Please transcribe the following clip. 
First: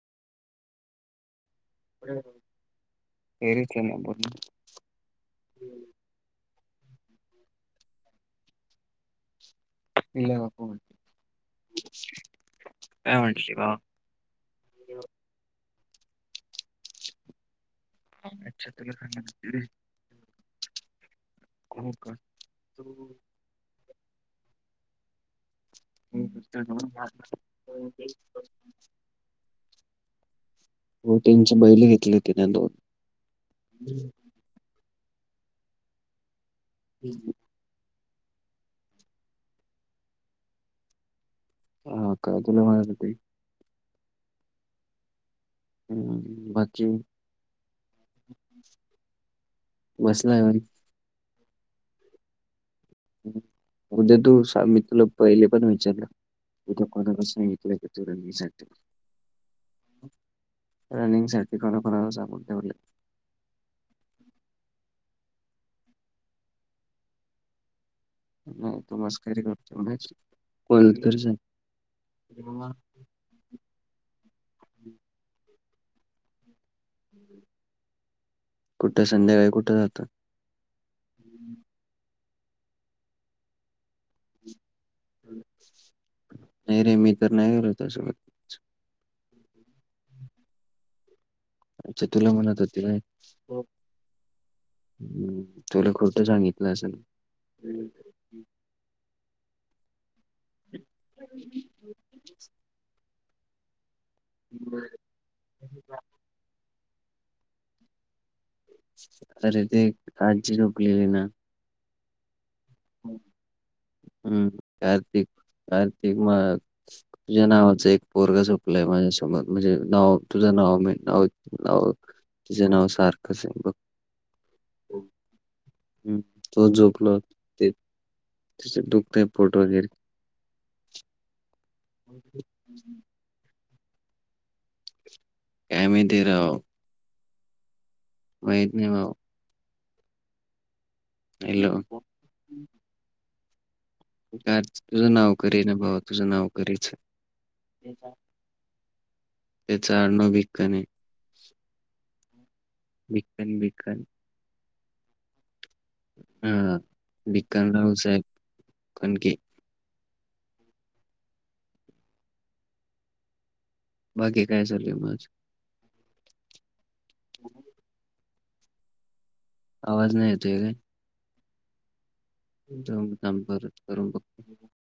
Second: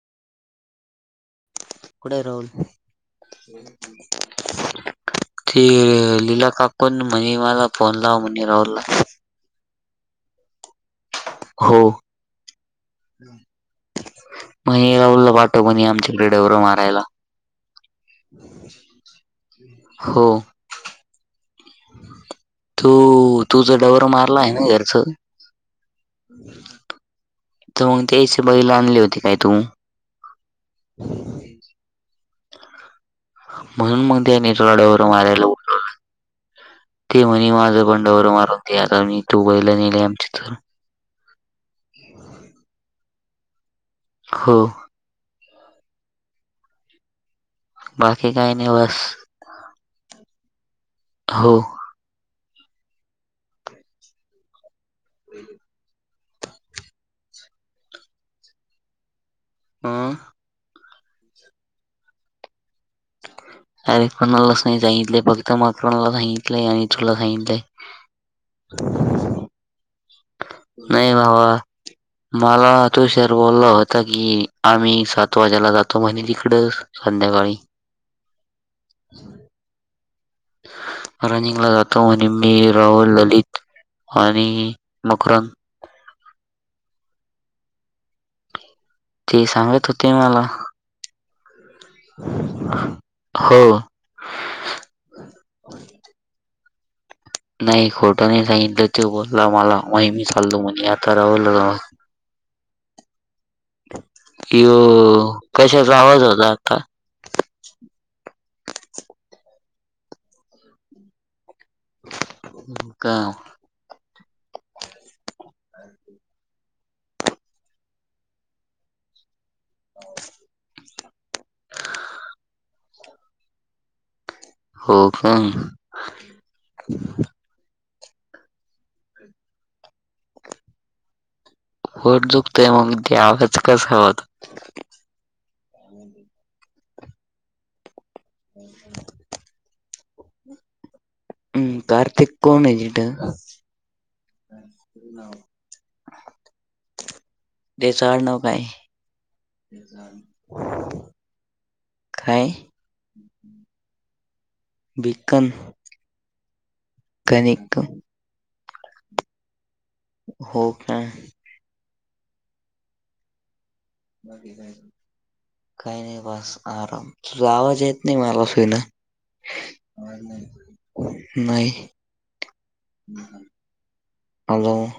पुढ राहुल एरीतलं नाही बोलून ती लीला काकण म्ह मला फोन लाव म्ह राहलला इला वाप हो का म्हणट श वा मग राहलला पाठव पण आमच्या क्रीडवर मारायला अच्छा तुला सांग हो हो का तू तुझं डवर मारला आहे ना घरचं तर मग त्याश बईला आणले होते काय तू बहिली घेतली तिने दोन म्हणून मग त्या नटड्यावर मारायला उ ते म्ह माझं पण मारून आताी दुबईला नेले आमच्या तर हा काय तुला म्हणा हो हम्म बाकीे बाकी काही नाही बस बसलाय वर हो उद्या तू मी तुला पहिले पण विचारलं एथ कणाश नाही य त त मी सते अं. रनिंग साठी कोरोकणा सग ठवले अरे कोणालाच नाही सांगितलंय फक्त मकरांला सांगितलंय आणि तुला सांगितलंय नाही तू मस्करी करते म्हच नाही बाबा मला तू श बोलला होता की आम्ही सात वाज्याला जातो म्हण तिकड संध्याकाळी कुठं संडे्याकाळी कुठं जातं रनिंग ला जातो आणि मी राहुल ललित आणि मकररंग नाही रे मी तर नाही गेलो हो त्या सोबत ते सांगत होते मला अच्छा तुला म्हणत होती ना हो ह तुला खोटं सांगितलं असं ना नाही खोटं नाही सांगितलं ते बोलला मला महिमी चाललो म्हण आता रावलं [inaudible] ईयो कशाचा आवाज होता आता. अरे ते कालची रोकलेली ना. हम् [inaudible] ह. हम्म कार्तिक कार्तिक तुझ्या नावाचं एक पोरग झोप झोपलय माझ्यासोबत म्हणजे नाव तुझं नाव मी नाव नाव, तुझं नाव सारखसे बग. हो का? हम्म, तो झोपला, ते त्याच दुखतय पोट वगैरे. होट दुखतंय मग आवाज कस काय होता. काय माहिती राव. माहित नाही भो. हम्म, हॅलो. कार्तिक कोणे तीट कार्तिक, तुझं नाव करे ना भावा तुझं नाव करीचे. त्याचा आडनाव काये, त्याचं आडनाव भिक्कन आहे काय. बिकन बिकन. बिकन. ह, बिकन कनिक गावचाय, कणके. हो का? बाकी काय चालू आहे मग काही नाही बस आराम, तुझा आवाज येत नाही मला सुईन. आवाज नाही येतोय नाही. दम दम परत करून बघतो. हॅलो.